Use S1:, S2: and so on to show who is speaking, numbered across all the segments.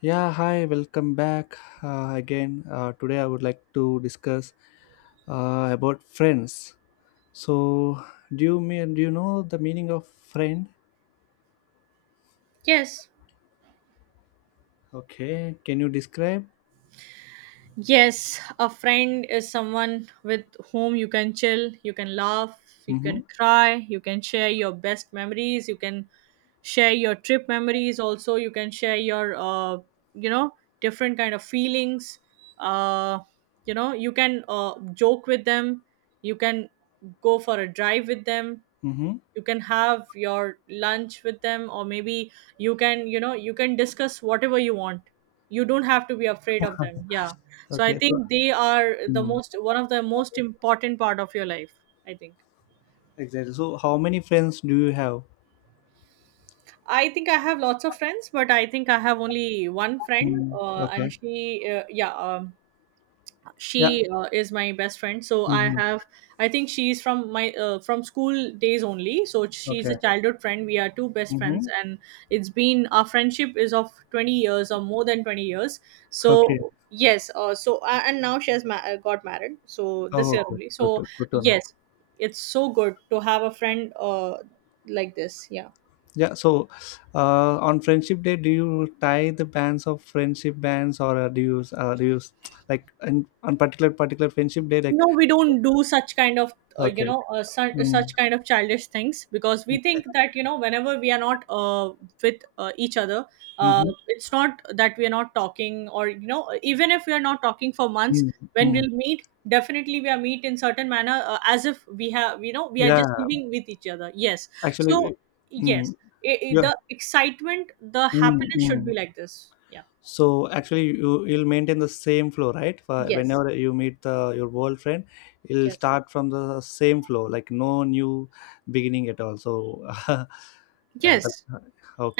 S1: Yeah, hi, welcome back, again. Today I would like to discuss about friends. So, do you know the meaning of friend?
S2: Yes.
S1: Okay, can you describe?
S2: Yes, a friend is someone with whom you can chill, you can laugh, you
S1: Mm-hmm.
S2: can cry, you can share your best memories, you can share your trip memories also, you can share your you know, different kind of feelings. Uh, you can joke with them, you can go for a drive with them,
S1: Mm-hmm.
S2: you can have your lunch with them, or maybe you can you can discuss whatever you want. You don't have to be afraid of them. Yeah, so I
S1: Okay, so
S2: think they are the
S1: mm,
S2: most one of the most important part of your life. i think
S1: exactly. So, how many friends do you have?
S2: i think I have lots of friends, but I think I have only one friend.
S1: Mm, okay.
S2: And she, uh, yeah um,
S1: Yeah.
S2: she is my best friend, so I
S1: Mm-hmm.
S2: have, I think she's from my from school days only, so she's
S1: Okay.
S2: a childhood friend. We are two best friends,
S1: Mm-hmm.
S2: and it's been, our friendship is of 20 years, or more than 20 years. So
S1: Okay.
S2: yes, so and now she has got married, so
S1: Oh,
S2: this year
S1: okay.
S2: only. So
S1: Good to, good to know.
S2: yes, it's so good to have a friend like this. Yeah,
S1: Yeah, so on Friendship Day, do you tie the bands of friendship bands, or do you like in, on particular friendship day? Like,
S2: no, we don't do such kind of uh, you
S1: okay,
S2: know uh, such,
S1: mm,
S2: such kind of childish things, because we
S1: okay,
S2: think that, you know, whenever we are not with each other,
S1: mm-hmm,
S2: it's not that we are not talking, or, you know, even if we are not talking for months,
S1: mm,
S2: when
S1: mm.
S2: we'll meet, definitely we are meet in certain manner, as if we have, you know, we are
S1: Yeah.
S2: just living with each other. Yes, so
S1: Actually, mm,
S2: yes, I
S1: yeah.
S2: the excitement, the
S1: Mm,
S2: happiness should
S1: mm.
S2: be like this. Yeah.
S1: So actually, you'll maintain the same flow, right? For
S2: Yes.
S1: whenever you meet your old friend, you'll
S2: Yes.
S1: start from the same flow, like no new beginning at all. So yeah, that,
S2: Yes.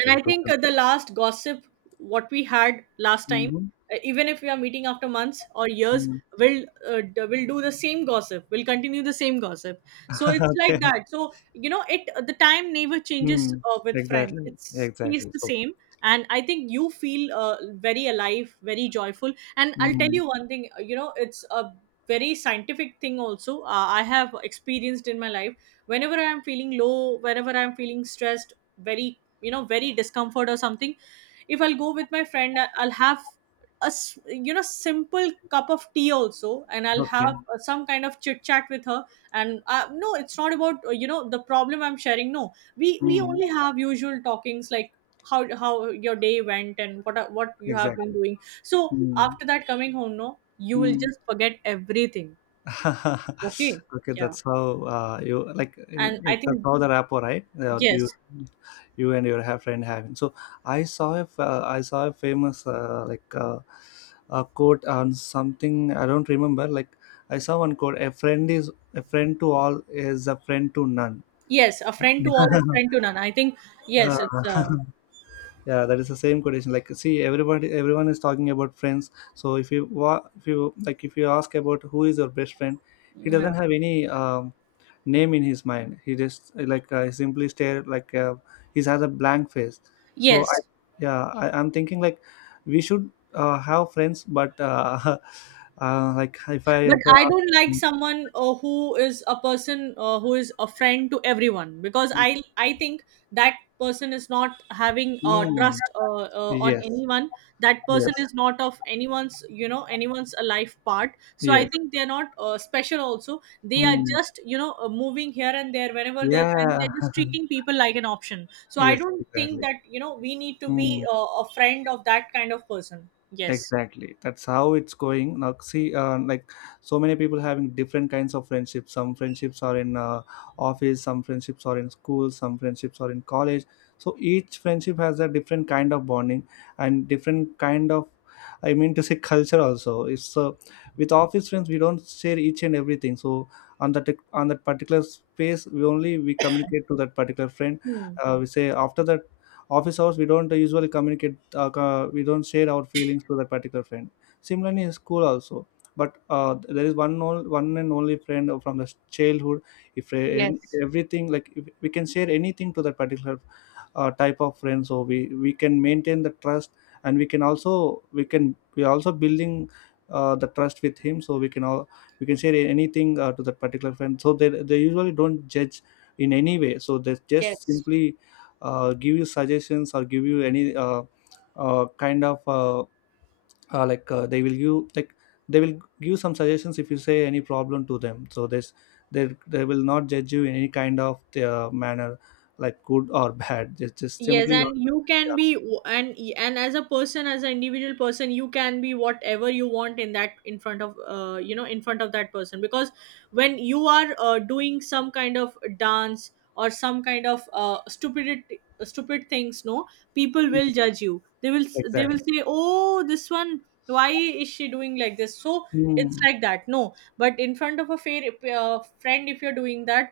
S2: And I
S1: good.
S2: think the last gossip what we had last time,
S1: Mm-hmm.
S2: even if we are meeting after months or years,
S1: Mm.
S2: will will do the same gossip. We will continue the same gossip. So it's like
S1: Okay.
S2: that. So, you know, it the time never changes
S1: Mm.
S2: with friends.
S1: Exactly.
S2: It stays
S1: Exactly.
S2: the
S1: So.
S2: same. And I think you feel very alive, very joyful. And I'll tell
S1: Mm.
S2: you one thing. You know, it's a very scientific thing also. I have experienced in my life. Whenever I am feeling low, whenever I am feeling stressed, very, you know, very discomfort or something, if I'll go with my friend, I'll have you know, simple cup of tea also, and I'll have
S1: Okay.
S2: some kind of chit chat with her. And no, it's not about, you know, the problem I'm sharing, no, we
S1: Mm.
S2: only have usual talkings, like, how your day went and what you have been
S1: Exactly.
S2: doing. So
S1: Mm.
S2: after that, coming home, no, you will
S1: Mm.
S2: just forget everything. Okay.
S1: Okay.
S2: Yeah. And I
S1: That's
S2: think,
S1: how the rapport, right?
S2: yes.
S1: You and your friend having. So I saw a famous like, a quote on something I don't remember. Like, I saw one quote: "A friend is a friend to all is a friend to none."
S2: Yes, a friend to all is friend to none, I think.
S1: uh,
S2: Yes, it's
S1: yeah, that is the same quotation. Like, see, everybody everyone is talking about friends. So if you, like, if you ask about who is your best friend, he
S2: yeah.
S1: doesn't have any name in his mind. He just, like, simply stare, like, he has a blank face. So I
S2: Yes,
S1: Yeah, I'm thinking, like, we should have friends, but like,
S2: but
S1: if I
S2: I
S1: ask.
S2: don't like someone who is a person, who is a friend to everyone, because I think that person is not having
S1: Mm,
S2: trust, on
S1: yes,
S2: anyone. That person
S1: yes,
S2: is not of anyone's, you know, anyone's a life part. So I
S1: yes.
S2: think they're not special. Also, they are
S1: Mm,
S2: just, you know, moving here and there whenever they are, and
S1: yeah,
S2: they're just treating people like an option. So I
S1: yes,
S2: don't think
S1: exactly.
S2: that, you know, we need to be
S1: Hmm.
S2: a friend of that kind of person. Yes.
S1: Exactly. That's how it's going. Now, see, like, so many people having different kinds of friendships. Some friendships are in office, some friendships are in school, some friendships are in college. So each friendship has a different kind of bonding and different kind of, I mean to say, culture also. It's with office friends we don't share each and everything. So on that particular space, we communicate to that particular friend.
S2: Hmm.
S1: We say after that office hours we don't usually communicate, we don't share our feelings to that particular friend. Similarly in school also, but there is one and only friend from the childhood, if e-
S2: Yes.
S1: everything, like if we can share anything to that particular type of friend, so we can maintain the trust, and we can also we can we are also building the trust with him, so we can share anything to that particular friend, so they usually don't judge in any way, so they just
S2: Yes.
S1: simply give you suggestions or give you any kind of uh, like uh, they will give like they will give some suggestions if you say any problem to them, so they will not judge you in any kind of manner, like good or bad, just
S2: Yes,
S1: simply.
S2: and you can
S1: Yeah.
S2: be, and as a person, as an individual person, you can be whatever you want in that, in front of, you know, in front of that person, because when you are doing some kind of dance or some kind of stupid things, no, people
S1: Mm,
S2: will judge you. They will, they will
S1: exactly.
S2: say, oh, this one, why is she doing like this? So it's
S1: Hmm.
S2: like that. No, but in front of a fair friend, if you're doing that,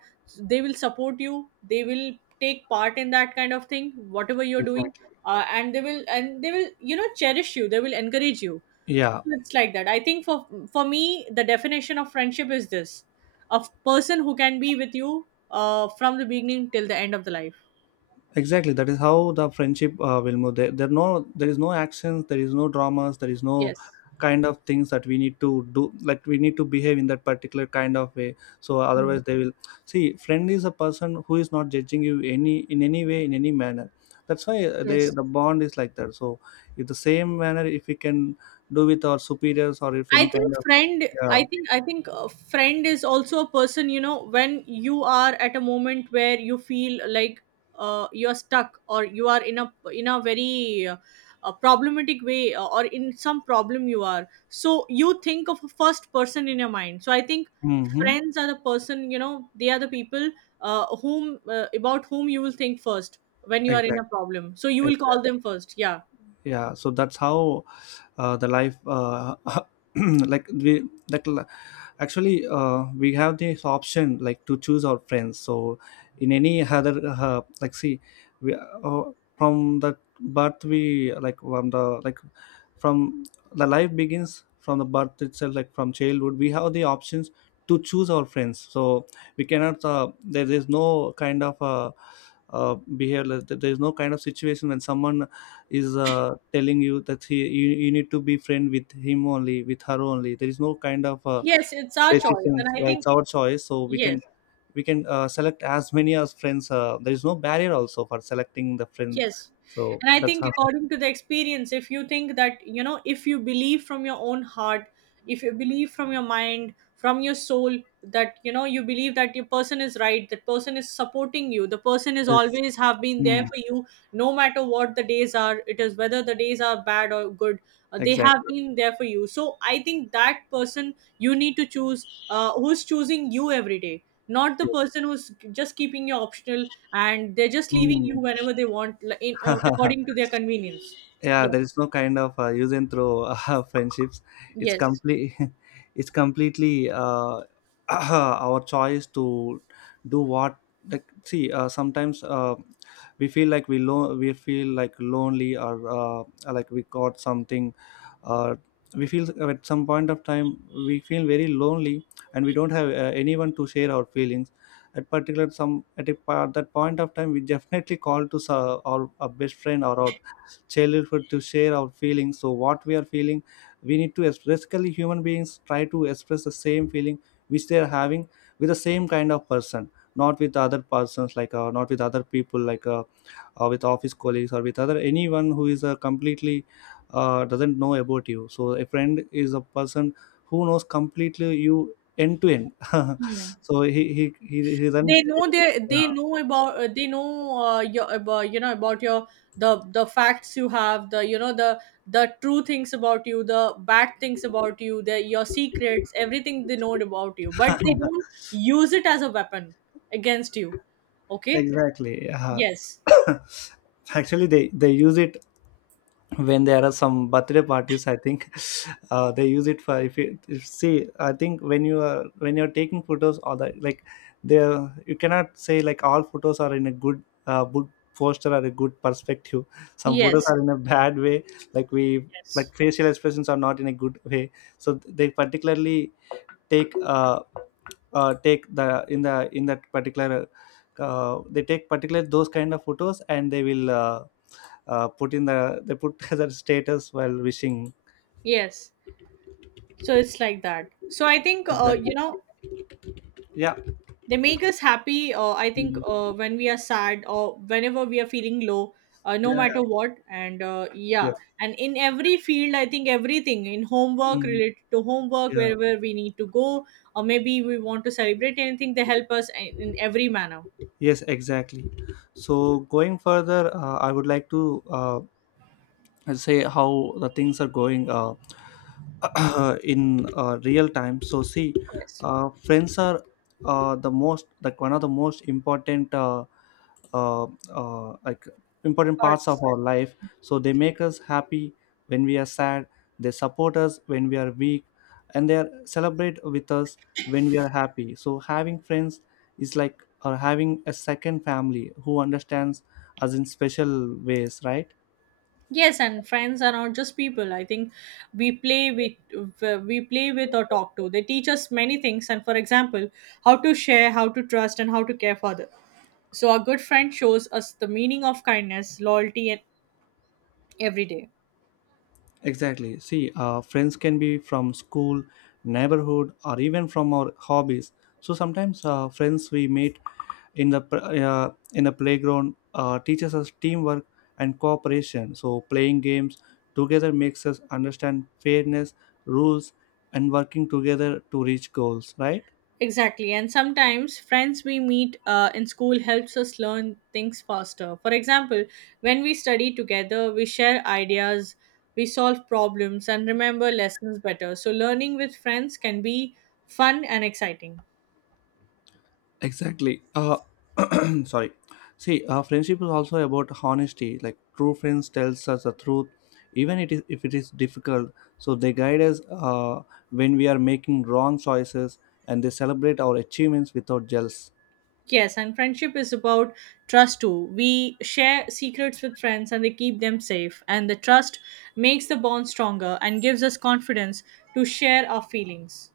S2: they will support you, they will take part in that kind of thing, whatever you're doing.
S1: Exactly,
S2: And they will, and they will, you know, cherish you, they will encourage you.
S1: yeah,
S2: So it's like that. I think for me, the definition of friendship is this: person who can be with you from the beginning till the end of the life.
S1: exactly, that is how the friendship will move. There, no, there is no actions, there is no dramas, there is no
S2: Yes.
S1: kind of things that we need to do, like we need to behave in that particular kind of way, so otherwise
S2: Mm.
S1: they will. See, friend is a person who is not judging you, any in any way, in any manner. That's why,
S2: Yes,
S1: the bond is like that. So if the same manner if we can do with our superiors, or if any
S2: I
S1: kind
S2: think
S1: of.
S2: friend,
S1: Yeah.
S2: I think a friend is also a person, you know, when you are at a moment where you feel like you're stuck, or you are in a, in a very a problematic way, or in some problem you are, so you think of a first person in your mind. So I think
S1: Mm-hmm.
S2: friends are the person, you know, they are the people whom about whom you will think first when you are in a
S1: Exactly.
S2: problem, so you will call
S1: Exactly.
S2: them first. Yeah,
S1: Yeah. So that's how, the life, like we like li- actually, we have this option, like, to choose our friends. So in any other like, see, we from the birth we like from the like from the life begins from the birth itself, like, from childhood we have the options to choose our friends. So we cannot there is no kind of behavior, there is no kind of situation when someone is telling you that he you need to be friend with him only, with her only. There is no kind of
S2: yes, it's our choice. And
S1: decisions.
S2: I
S1: Yeah, it's
S2: think,
S1: our choice, so
S2: yes.
S1: we can select as many as friends. There is no barrier also for selecting the friend.
S2: Yes.
S1: So
S2: And I
S1: that's
S2: think
S1: how.
S2: according to the experience, if you think that, you know, if you believe from your own heart, if you believe from your mind, from your soul, that, you know, you believe that your person is right, that person is supporting you, the person is
S1: Yes.
S2: always have been there
S1: Mm,
S2: for you, no matter what the days are, it is whether the days are bad or good, they have
S1: exactly.
S2: been there for you. So I think that person you need to choose, who's choosing you every day, not the
S1: Yes.
S2: person who's just keeping you optional, and they're just leaving
S1: Mm.
S2: you whenever they want, like, in, according to their convenience.
S1: Yeah,
S2: Yes,
S1: there is no kind of use and throw friendships. It's
S2: yes.
S1: complete It's completely, our choice to do what. Like, see, sometimes, we feel like lonely, or like we got something, uh, we feel at some point of time we feel very lonely, and we don't have anyone to share our feelings at particular some at a, pa- that point of time we definitely call to our best friend or our childhood, to share our feelings. So what we are feeling, we need to ex- basically human beings try to express the same feeling which they are having, with the same kind of person, not with other persons like not with other people, with office colleagues or with other anyone who is completely doesn't know about you, so a friend is a person who knows completely you, end to end.
S2: Hmm.
S1: So he doesn't.
S2: They know, they
S1: Yeah.
S2: know about, they know your, about, you know, about your, the facts you have, the, you know, the true things about you, the bad things about you, the, your secrets, everything they know about you, but they don't use it as a weapon against you. Okay.
S1: Exactly. Yeah.
S2: Yes.
S1: Actually, they use it when there are some birthday parties. I think. They use it for if you if, see, I think when you are when you're taking photos, or the like, there you cannot say like all photos are in a good posture or a good perspective. Some photos
S2: Yes.
S1: are in a bad way. Like we
S2: Yes.
S1: like, facial expressions are not in a good way. So they particularly take take the in that particular, they take particular those kind of photos, and they will put in the they put as status while wishing.
S2: Yes, so it's like that. So I think,
S1: Exactly,
S2: you know,
S1: yeah.
S2: they make us happy, I think,
S1: Mm.
S2: when we are sad or whenever we are feeling low, no
S1: Yeah, yeah,
S2: matter what. And
S1: yeah.
S2: yeah, and in every field, I think everything in homework,
S1: Mm.
S2: related to homework,
S1: Yeah.
S2: wherever we need to go, or maybe we want to celebrate anything, they help us in every manner.
S1: Yes, exactly. So going further, I would like to uh, and say how the things are going, in real time. So, see,
S2: Yes.
S1: friends are the most like one of the most important, uh, uh, like important parts of
S2: Arts.
S1: our life, so they make us happy when we are sad, they support us when we are weak, and they are celebrate with us when we are happy. So having friends is like or having a second family who understands us in special ways, right?
S2: Yes, and friends are not just people. I think we play with or talk to. They teach us many things, and, for example, how to share, how to trust, and how to care for others. So a good friend shows us the meaning of kindness, loyalty, and every day.
S1: Exactly. See, friends can be from school, neighborhood, or even from our hobbies. So sometimes friends we meet in the playground teaches us teamwork and cooperation. So playing games together makes us understand fairness, rules, and working together to reach goals. Right?
S2: Exactly, and sometimes friends we meet in school helps us learn things faster. For example, when we study together, we share ideas, we solve problems, and remember lessons better. So learning with friends can be fun and exciting.
S1: Exactly. Sorry. See, friendship is also about honesty. Like, true friends tells us the truth, even it is if it is difficult. So they guide us when we are making wrong choices, and they celebrate our achievements without jealous.
S2: Yes, and friendship is about trust too. We share secrets with friends and they keep them safe, and the trust makes the bond stronger and gives us confidence to share our feelings.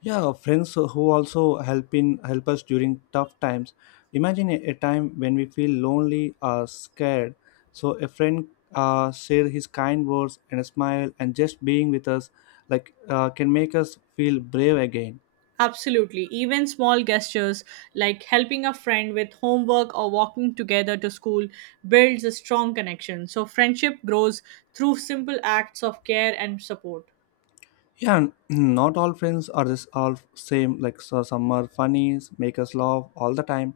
S1: Yeah, friends who also help us during tough times. Imagine a time when we feel lonely or scared. So a friend share his kind words and a smile, and just being with us, can make us feel brave again.
S2: Absolutely. Even small gestures like helping a friend with homework or walking together to school builds a strong connection. So friendship grows through simple acts of care and support.
S1: Yeah, not all friends are this all same. Like, so some are funny, make us laugh all the time.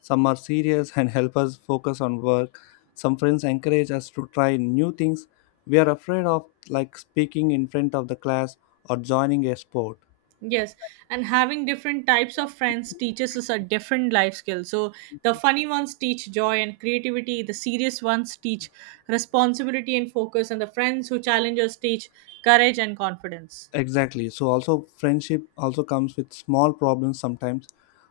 S1: Some are serious and help us focus on work. Some friends encourage us to try new things. We are afraid of, like, speaking in front of the class or joining a sport.
S2: Yes, and having different types of friends teaches us a different life skill. So the funny ones teach joy and creativity, the serious ones teach responsibility and focus, and the friends who challenge us teach courage and confidence.
S1: Exactly. So also friendship also comes with small problems sometimes.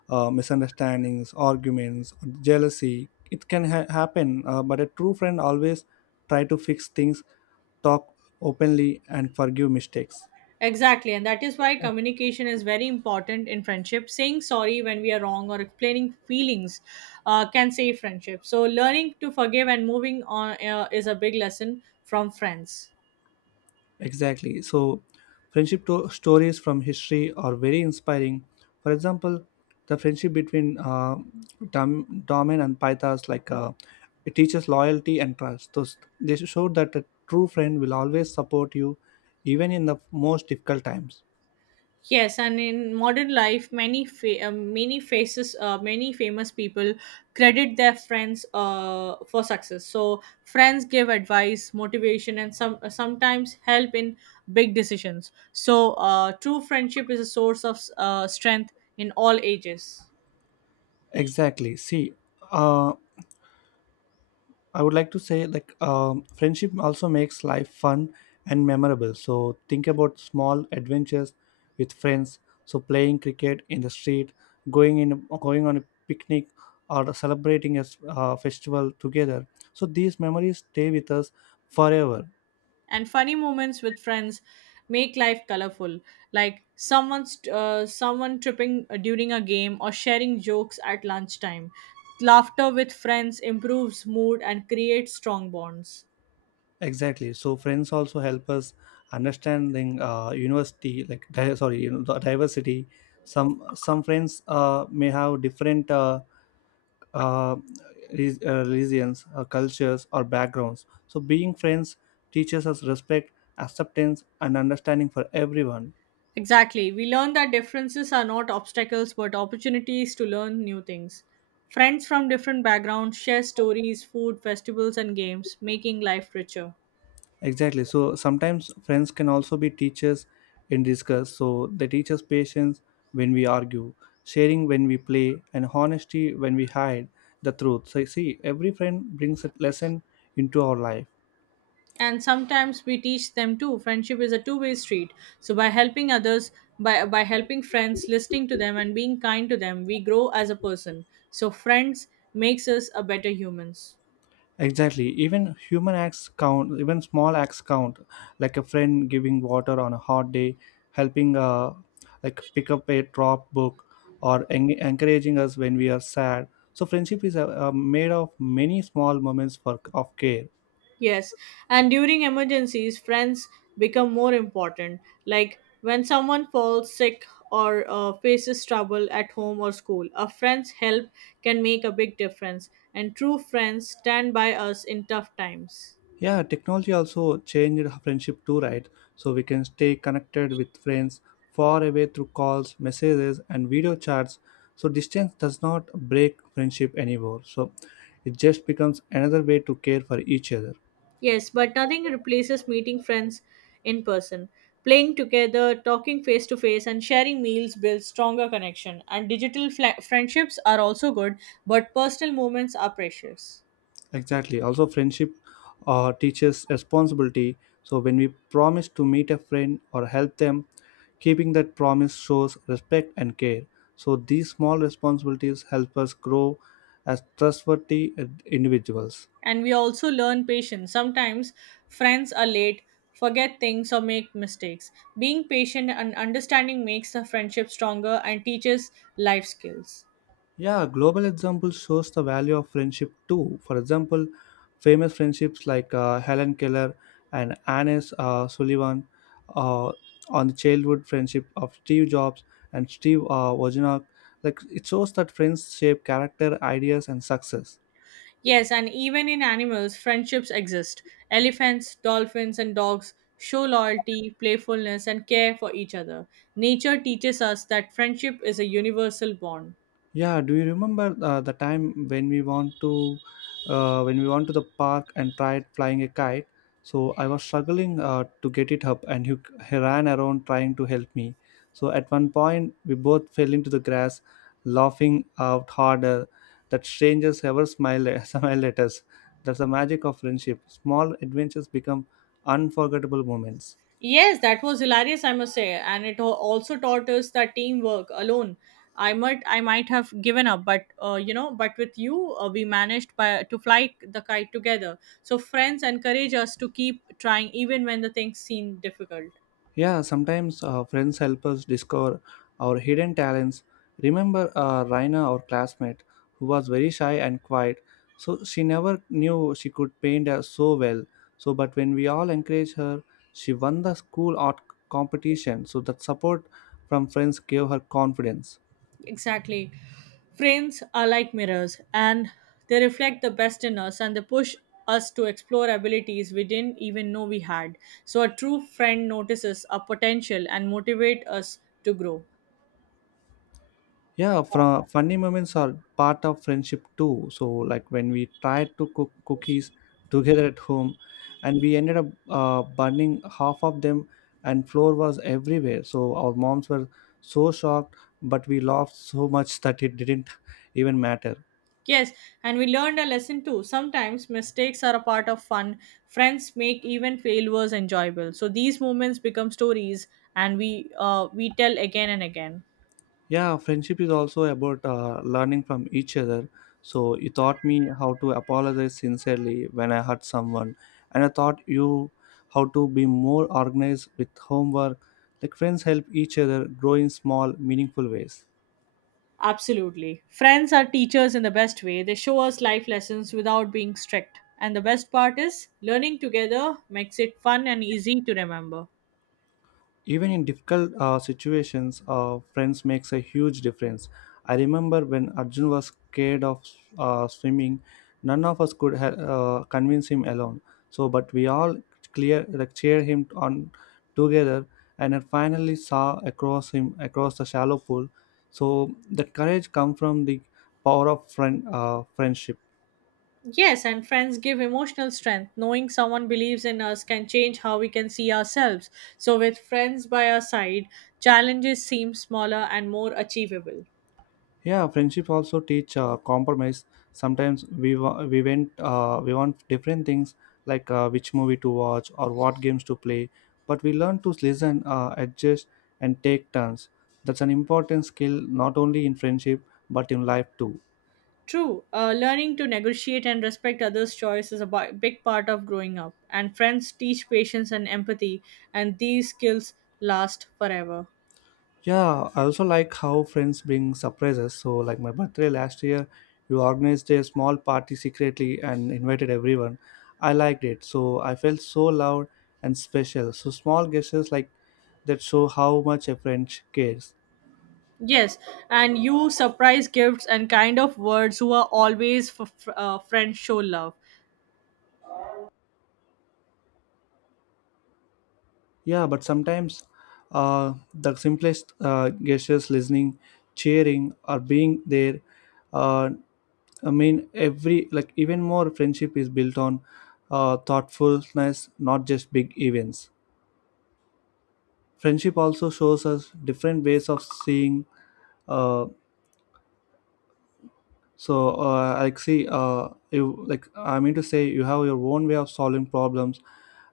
S1: Misunderstandings, arguments, jealousy, it can happen, but a true friend always try to fix things, talk openly, and forgive mistakes.
S2: Exactly, and that is why communication is very important in friendship. Saying sorry when we are wrong or explaining feelings can save friendship. So learning to forgive and moving on is a big lesson from friends.
S1: Exactly. So, friendship stories from history are very inspiring. For example, the friendship between Daman and Pythas, it teaches loyalty and trust. Those They show that a true friend will always support you, even in the most difficult times.
S2: Yes, and in modern life, many many faces, many famous people credit their friends for success. So friends give advice, motivation, and some, sometimes help in big decisions. So true friendship is a source of strength in all ages.
S1: Exactly. See, uh, I would like to say, like, friendship also makes life fun and memorable. So think about small adventures with friends. So playing cricket in the street, going on a picnic, or celebrating a festival together. So these memories stay with us forever.
S2: And funny moments with friends make life colorful, like someone tripping during a game or sharing jokes at lunchtime. Laughter with friends improves mood and creates strong bonds.
S1: Exactly. So friends also help us understanding university, sorry, the diversity. Some friends may have different. Uh, religions, cultures, or backgrounds. So, being friends teaches us respect, acceptance, and understanding for everyone.
S2: Exactly, we learn that differences are not obstacles but opportunities to learn new things. Friends from different backgrounds share stories, food, festivals and games, making life richer.
S1: Exactly. So, sometimes friends can also be teachers in discuss. So, they teach us patience when we argue, sharing when we play, and honesty when we hide the truth. So, you see, every friend brings a lesson into our life.
S2: And sometimes we teach them too. Friendship is a two-way street, so by helping others, by helping friends, listening to them and being kind to them, we grow as a person. So friends makes us a better humans.
S1: Exactly. Even human acts count, even small acts count, like a friend giving water on a hot day, helping like pick up a drop book, or encouraging us when we are sad. So friendship is made of many small moments for, of care.
S2: Yes, and during emergencies, friends become more important, like when someone falls sick or faces trouble at home or school, a friend's help can make a big difference, and true friends stand by us in tough times.
S1: Yeah, technology also changed friendship too, right? So we can stay connected with friends far away through calls, messages, and video chats. So distance does not break friendship anymore. So it just becomes another way to care for each other.
S2: Yes, but nothing replaces meeting friends in person. Playing together, talking face to face, and sharing meals builds stronger connection. And friendships are also good, but personal moments are precious.
S1: Exactly. Also, friendship teaches responsibility. So, when we promise to meet a friend or help them, keeping that promise shows respect and care. So, these small responsibilities help us grow as trustworthy individuals.
S2: And we also learn patience. Sometimes friends are late, forget things, or make mistakes. Being patient and understanding makes the friendship stronger and teaches life skills.
S1: Yeah, global example shows the value of friendship too. For example, famous friendships like Helen Keller and Annes Sullivan, uh, on the childhood friendship of Steve Jobs and Steve Wozniak, like it shows that friends shape character, ideas, and success.
S2: Yes, and even in animals, friendships exist. Elephants, dolphins, and dogs show loyalty, playfulness, and care for each other. Nature teaches us that friendship is a universal bond.
S1: Yeah, do you remember the time when we want to when we went to the park and tried flying a kite? So I was struggling to get it up, and he ran around trying to help me. So at one point, we both fell into the grass, laughing out harder that strangers ever smiled smiled at us. That's the magic of friendship. Small adventures become unforgettable moments.
S2: Yes, that was hilarious, I must say, and it also taught us that teamwork alone. I might have given up, but but with you, we managed by, to fly the kite together. So friends encourage us to keep trying, even when the things seem difficult.
S1: Yeah, sometimes friends help us discover our hidden talents. Remember Raina, our classmate, who was very shy and quiet. So she never knew she could paint so well. So, but when we all encouraged her, she won the school art competition. So that support from friends gave her confidence.
S2: Exactly. Frames are like mirrors, and they reflect the best in us, and they push us to explore abilities we didn't even know we had. So a true friend notices our potential and motivates us to grow.
S1: Yeah, from funny moments are part of friendship too. So like when we tried to cook cookies together at home and we ended up burning half of them and flour was everywhere. So our moms were so shocked, but we laughed so much that it didn't even matter.
S2: Yes, and we learned a lesson too. Sometimes mistakes are a part of fun. Friends make even failures enjoyable. So these moments become stories, and we tell again and again.
S1: Yeah, friendship is also about learning from each other. So you taught me how to apologize sincerely when I hurt someone, and I taught you how to be more organized with homework. Like friends help each other grow in small meaningful ways.
S2: Absolutely. Friends are teachers in the best way. They show us life lessons without being strict. And the best part is, learning together makes it fun and easy to remember.
S1: Even in difficult situations friends makes a huge difference. I remember when Arjun was scared of swimming. None of us could convince him alone. So but we all clear like cheered him on together, and I finally saw across him across the shallow pool. So that courage come from the power of friendship.
S2: Yes, and friends give emotional strength. Knowing someone believes in us can change how we can see ourselves. So with friends by our side, challenges seem smaller and more achievable.
S1: Yeah, friendship also teach compromise. Sometimes we wa- we went we want different things, like which movie to watch or what games to play, but we learn to listen, adjust, and take turns. That's an important skill not only in friendship but in life too.
S2: True, learning to negotiate and respect others' choice is a big part of growing up, and friends teach patience and empathy, and these skills last forever.
S1: Yeah, I also like how friends bring surprises. So, like my birthday last year, you organized a small party secretly and invited everyone. I liked it. So, I felt so loud and special. So, small gestures like that show how much a friend cares.
S2: Yes, and you surprise gifts and kind of words who are always friends show love.
S1: Yeah, but sometimes the simplest gestures, listening, cheering, or being there, uh, every like even more friendship is built on thoughtfulness, not just big events. Friendship also shows us different ways of seeing. Uh, so like see You like I mean to say you have your own way of solving problems,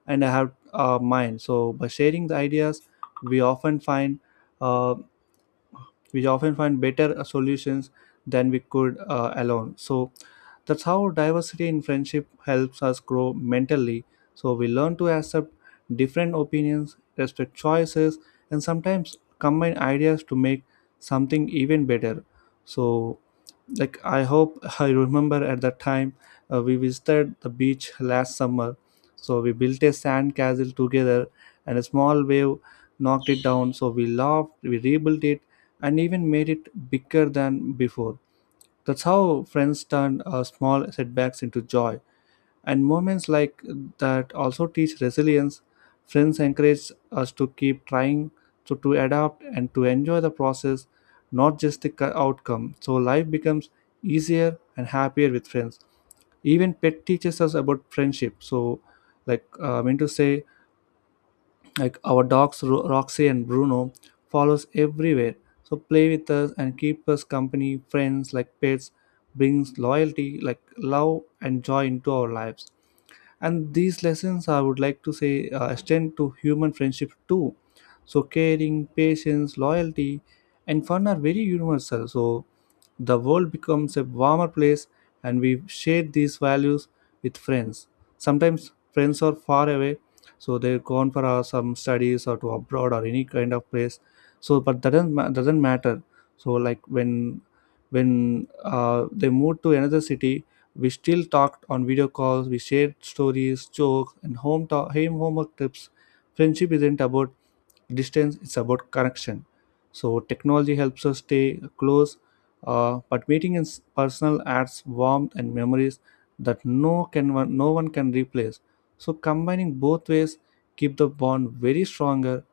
S1: and I have mine. So by sharing the ideas, we often find uh, better solutions than we could alone. So that's how diversity in friendship helps us grow mentally. So we learn to accept different opinions, respect choices, and sometimes combine ideas to make something even better. So like I hope I remember at that time we visited the beach last summer. So we built a sand castle together, and a small wave knocked it down. So we laughed, we rebuilt it, and even made it bigger than before. That's how friends turn small setbacks into joy, and moments like that also teach resilience. Friends encourage us to keep trying, to adapt, and to enjoy the process, not just the outcome. So life becomes easier and happier with friends. Even pet teaches us about friendship. So, like like our dogs Roxy and Bruno follows everywhere. So play with us and keep us company. Friends like pets brings loyalty, like love and joy into our lives, and these lessons I would like to say extend to human friendship too. So caring, patience, loyalty, and fun are very universal. So the world becomes a warmer place, and we share these values with friends. Sometimes friends are far away, so they're gone for some studies or to abroad or any kind of place. So but that doesn't matter. So like when they move to another city, we still talked on video calls, we shared stories, jokes, and homework tips. Friendship isn't about distance, it's about connection. So, technology helps us stay close, but meeting in personal adds warmth and memories that no one can replace. So, combining both ways keep the bond very stronger.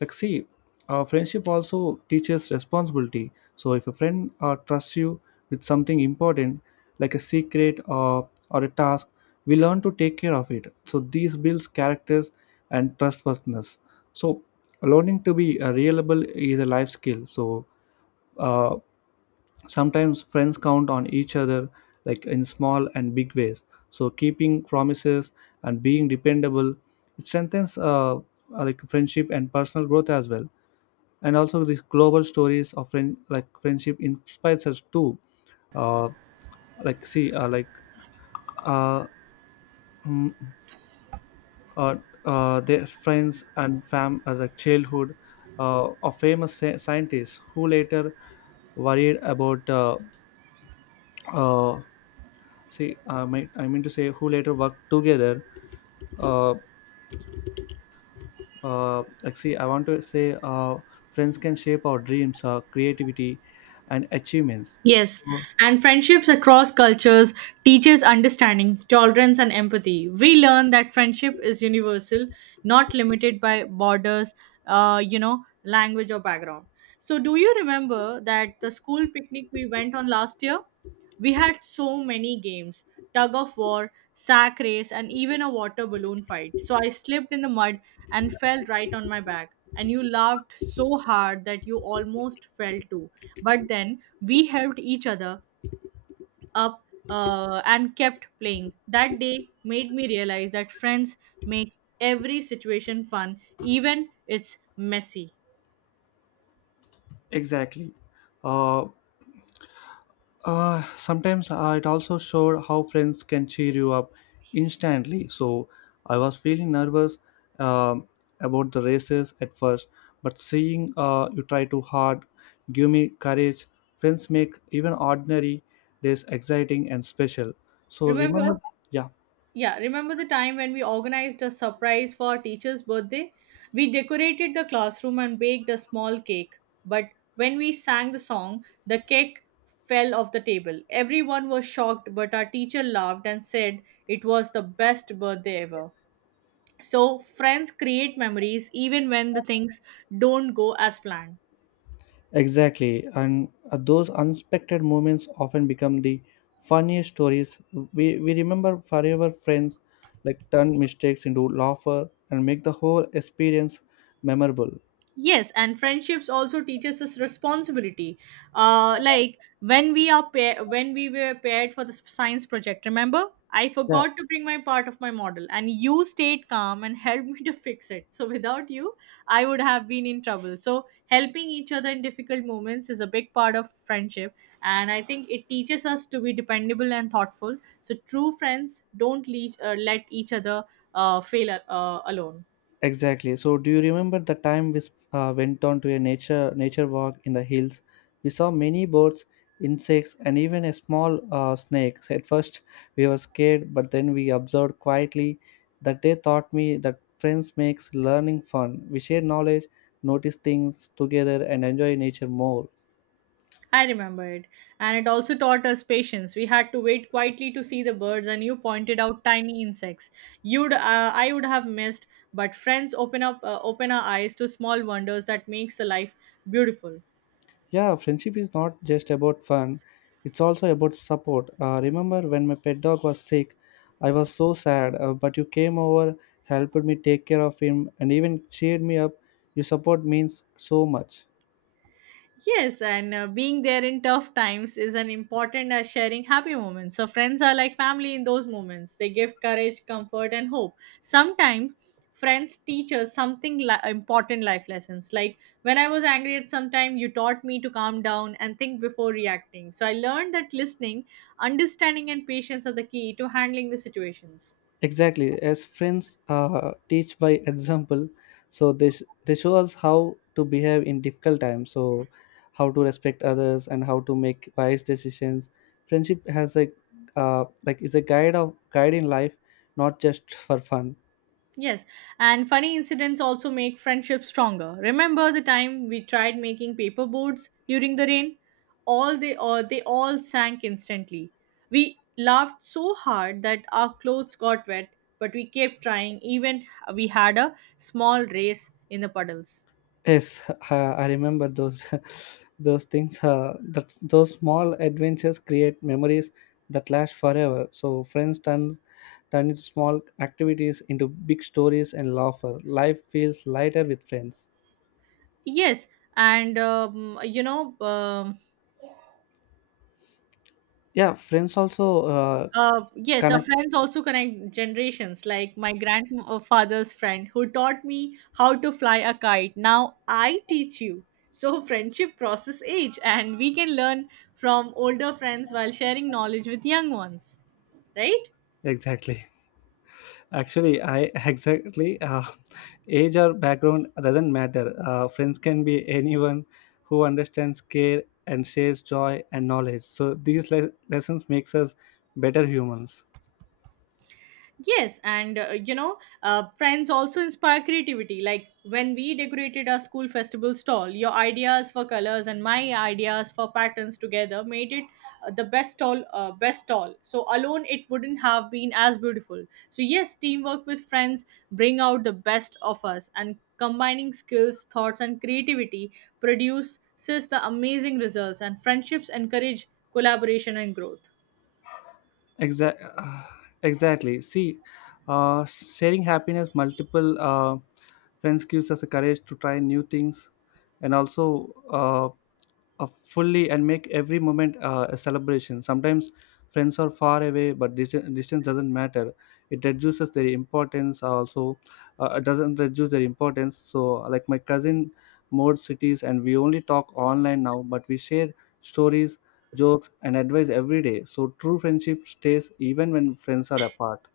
S1: Like see, our friendship also teaches responsibility. So if a friend trusts you with something important, like a secret or a task, we learn to take care of it. So these builds characters and trustworthiness. So learning to be reliable is a life skill. Uh, Sometimes friends count on each other, like in small and big ways. So keeping promises and being dependable, it strengthens like friendship and personal growth as well. And also these global stories of friendship inspires us too. Uh, like see like uh, mm, uh, their friends and fam like childhood of famous scientists who later worried about uh, see I might I mean to say who later worked together. Uh, like see I want to say Friends can shape our dreams, creativity, and achievements.
S2: Yes,
S1: so,
S2: and friendships across cultures teaches understanding, tolerance and empathy. We learn that friendship is universal, not limited by borders, language or background. So do you remember that the school picnic we went on last year? We had so many games, tug of war, sack race, and even a water balloon fight. So I slipped in the mud and fell right on my back. And you laughed so hard that you almost fell too. But then we helped each other up and kept playing. That day made me realize that friends make every situation fun, even it's messy.
S1: exactly. uh, Sometimes it also showed how friends can cheer you up instantly. So I was feeling nervous, um, about the races at first, but seeing you try too hard give me courage. Friends make even ordinary days exciting and special. So
S2: Remember,
S1: remember, yeah.
S2: yeah, remember the time when we organized a surprise for our teacher's birthday? We decorated the classroom and baked a small cake. But when we sang the song, the cake fell off the table. Everyone was shocked, but our teacher laughed and said it was the best birthday ever. So friends create memories even when the things don't go as planned.
S1: Exactly, and those unexpected moments often become the funniest stories. We remember forever. Friends like turn mistakes into laughter and make the whole experience memorable.
S2: Yes, and friendships also teaches us responsibility, like when we were paired for the science project. Remember, I
S1: Yeah.
S2: forgot to bring my part of my model, and you stayed calm and helped me to fix it. So without you, I would have been in trouble. So helping each other in difficult moments is a big part of friendship, and I think it teaches us to be dependable and thoughtful. So true friends don't let each other fail alone.
S1: Exactly. So, do you remember the time went on to a nature walk in the hills? We saw many birds, insects, and even a small snake. So at first, we were scared, but then we observed quietly. That day taught me that friends makes learning fun. We share knowledge, notice things together, and enjoy nature more.
S2: I remembered. And it also taught us patience. We had to wait quietly to see the birds, and you pointed out tiny insects. I would have missed, but friends open our eyes to small wonders that makes the life beautiful.
S1: Yeah, friendship is not just about fun, it's also about support. Remember when my pet dog was sick, I was so sad, but you came over, helped me take care of him, and even cheered me up. Your support means so much.
S2: Yes, and being there in tough times is an important as sharing happy moments. So friends are like family in those moments. They give courage, comfort, and hope. Sometimes friends teach us something important life lessons. Like when I was angry at some time, you taught me to calm down and think before reacting. So I learned that listening, understanding, and patience are the key to handling the situations.
S1: Exactly, as friends teach by example, so they show us how to behave in difficult times. So, how to respect others and how to make wise decisions. Friendship has a is a guide in life, not just for fun.
S2: Yes, and funny incidents also make friendships stronger. Remember the time we tried making paper boards during the rain? All they or they all sank instantly. We laughed so hard that our clothes got wet, but we kept trying, even we had a small race in the puddles.
S1: Yes, I remember those those things. That Those small adventures create memories that last forever. So friends turn small activities into big stories and laughter. Life feels lighter with friends.
S2: Yes, and
S1: Yeah, friends also
S2: Yes, our
S1: connect.
S2: friends also connect generations. Like my grandfather's friend who taught me how to fly a kite. Now I teach you. So friendship crosses age, and we can learn from older friends while sharing knowledge with young ones, right?
S1: Exactly. Actually, I exactly age or background doesn't matter. Friends can be anyone who understands care and shares joy and knowledge. So these lessons makes us better humans.
S2: Yes, and friends also inspire creativity. Like when we decorated our school festival stall, your ideas for colors and my ideas for patterns together made it the best stall. So alone, it wouldn't have been as beautiful. So yes, teamwork with friends bring out the best of us, and combining skills, thoughts, and creativity produces the amazing results. And friendships encourage collaboration and growth.
S1: Exact, exactly. See, sharing happiness multiple friends gives us the courage to try new things, and also fully and make every moment a celebration. Sometimes friends are far away, but distance doesn't matter. It reduces their importance. Also, it doesn't reduce their importance. So, like my cousin moved cities, and we only talk online now, but we share stories, jokes, and advice every day. So, true friendship stays even when friends are apart.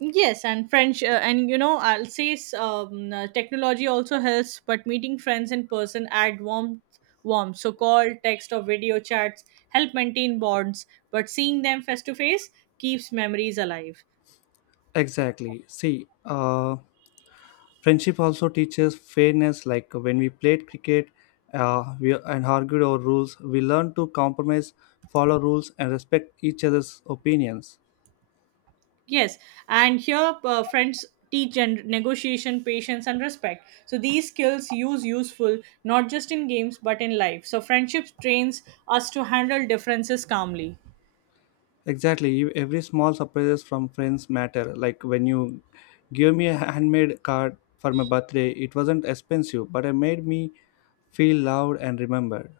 S2: Yes, and French, and you know, I'll say s- technology also helps, but meeting friends in person add warmth. Warmth. So call, text, or video chats help maintain bonds, but seeing them face to face keeps memories alive.
S1: Exactly. See, friendship also teaches fairness. Like when we played cricket, we and argued over rules, we learned to compromise, follow rules, and respect each other's opinions.
S2: Yes, and here friends teach and negotiation, patience, and respect. So these skills use useful not just in games but in life. So friendships trains us to handle differences calmly.
S1: Exactly. Every small surprises from friends matter. Like when you give me a handmade card for my birthday, it wasn't expensive, but it made me feel loved and remembered.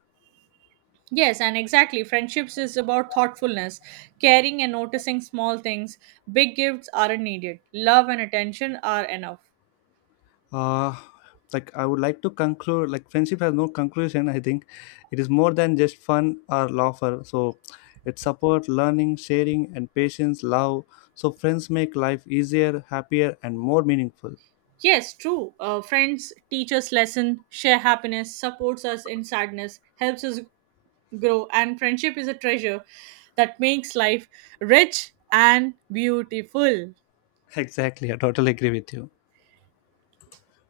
S2: Yes, and exactly. Friendships is about thoughtfulness, caring and noticing small things. Big gifts aren't needed. Love and attention are enough.
S1: uh I would like to conclude, like friendship has no conclusion, I think. It is more than just fun or laughter. So it support learning, sharing, and patience, love. So friends make life easier, happier, and more meaningful.
S2: Yes, true. Friends teach us lesson, share happiness, supports us in sadness, helps us grow, and friendship is a treasure that makes life rich and beautiful.
S1: Exactly, I totally agree with you.